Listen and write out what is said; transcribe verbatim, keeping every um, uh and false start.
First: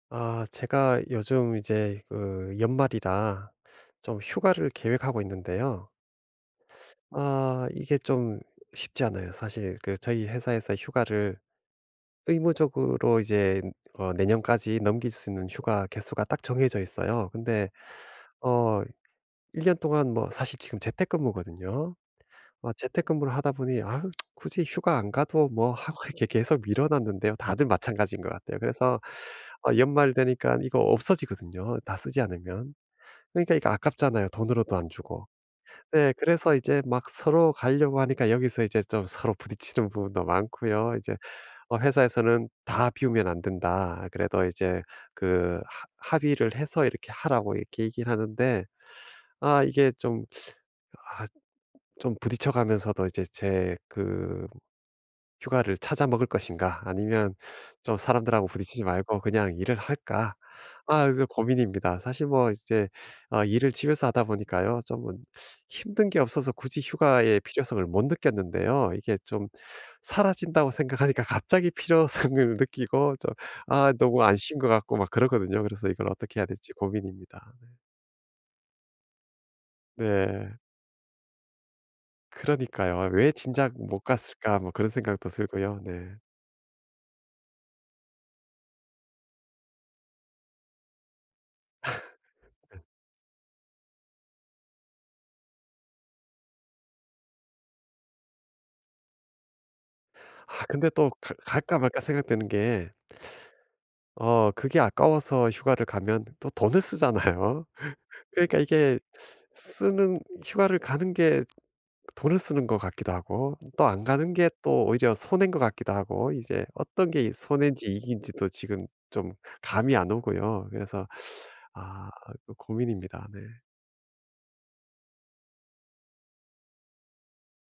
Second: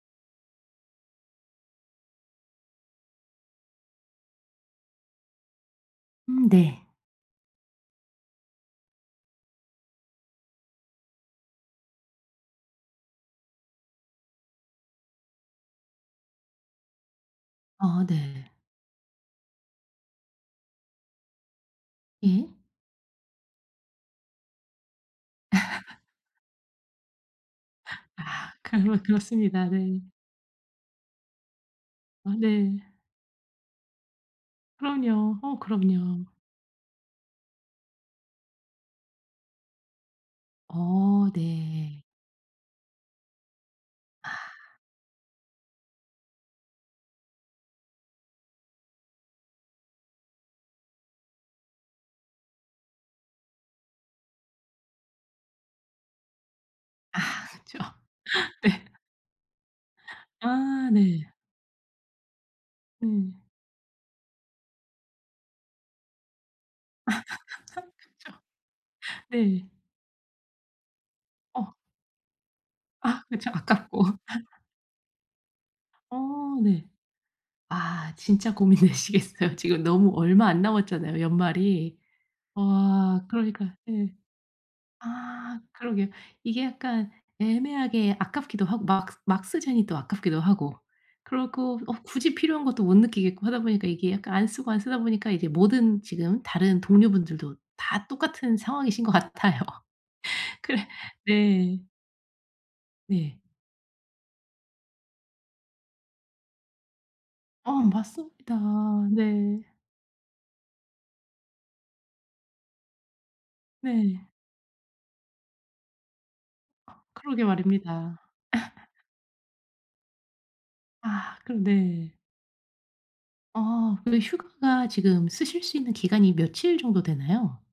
아 제가 요즘 이제 그 연말이라 좀 휴가를 계획하고 있는데요. 음 네. 아 이게 좀 쉽지 않아요 사실. 그 저희 회사에서 휴가를 의무적으로 이제 어 내년까지 넘길 수 있는 휴가 개수가 딱 정해져 있어요. 근데 아 네. 어 일 년 동안 뭐 사실 지금 재택근무거든요. 예. 어 재택근무를 하다 보니 아우 굳이 휴가 안 가도 뭐 하고 해 이렇게 계속 미뤄 놨는데요. 다들 마찬가지인 아. 것 같아요. 그래서 그러 그렇습니다. 아 네. 연말 되니깐 이거 없어지거든요 다 쓰지 아 않으면. 네. 그러니까 이거 아깝잖아요 돈으로도 안 주고. 그럼요. 어 네 그럼요. 그래서 이제 막 서로 가려고 하니까 여기서 이제 좀 서로 부딪히는 부분도 많고요. 이제 어 어 네. 회사에서는 "다 비우면 안 된다." 아 그래도 이제 그 합 합의를 해서 이렇게 하라고 이렇게 얘기를 하는데 아 이게 좀 아 '좀 부딪혀 가면서도 이제 제 그 휴가를 찾아 먹을 것인가? 아 아니면 그쵸. 좀 사람들하고 네. 부딪히지 말고 그냥 일을 할까?' 아 아 네. 요즘 고민입니다. 사실 뭐 이제 음. 어 일을 집에서 하다 보니까요 쪼금은 힘든 게 없어서 굳이 휴가의 필요성을 못 그쵸. 느꼈는데요 이게 좀 네. 사라진다고 생각하니까 갑자기 어. 필요성을 느끼고 아 좀 그쵸. 아 아깝고. 너무 안 쉰 것 같고 막 그렇거든요. 그래서 이걸 어 어떻게 해야 될지 네. 고민입니다 네. 아 진짜 고민되시겠어요. 지금 너무 얼마 네. 안 남았잖아요 연말이. 그러니까요. 아 '왜 그러니까 진작 못 예. 갔을까?' 뭐 그런 생각도 아 들고요 그러게요. 네. 이게 약간 애매하게 아깝기도 하고 막 막 쓰자니 또 아깝기도 하고 그리고 어 굳이 필요한 것도 못 느끼겠고 하다 보니까 이게 약간 안 쓰고 안 쓰다 보니까 이게 모든 지금 다른 동료 분들도 다 똑같은 상황이신 것 같아요. 아 그래 근데 또 가 갈까 네. 말까 생각되는 게 네. 어 그게 아까워서 휴가를 가면 또 돈을 쓰잖아요. 아 맞습니다 그러니까 이게 네. 쓰는 휴가를 가는 게 돈을 쓰는 것 같기도 하고 또 안 네. 가는 게 또 오히려 손해인 것 같기도 하고 이제 아 어떤 게 이 그러게 손해인지 말입니다. 이익지도 지금 좀 감이 안 오고요. 그래서 아 그럼 아 네. 그 고민입니다 네. 아 근데 휴가가 지금 쓰실 수 있는 기간이 며칠 정도 되나요?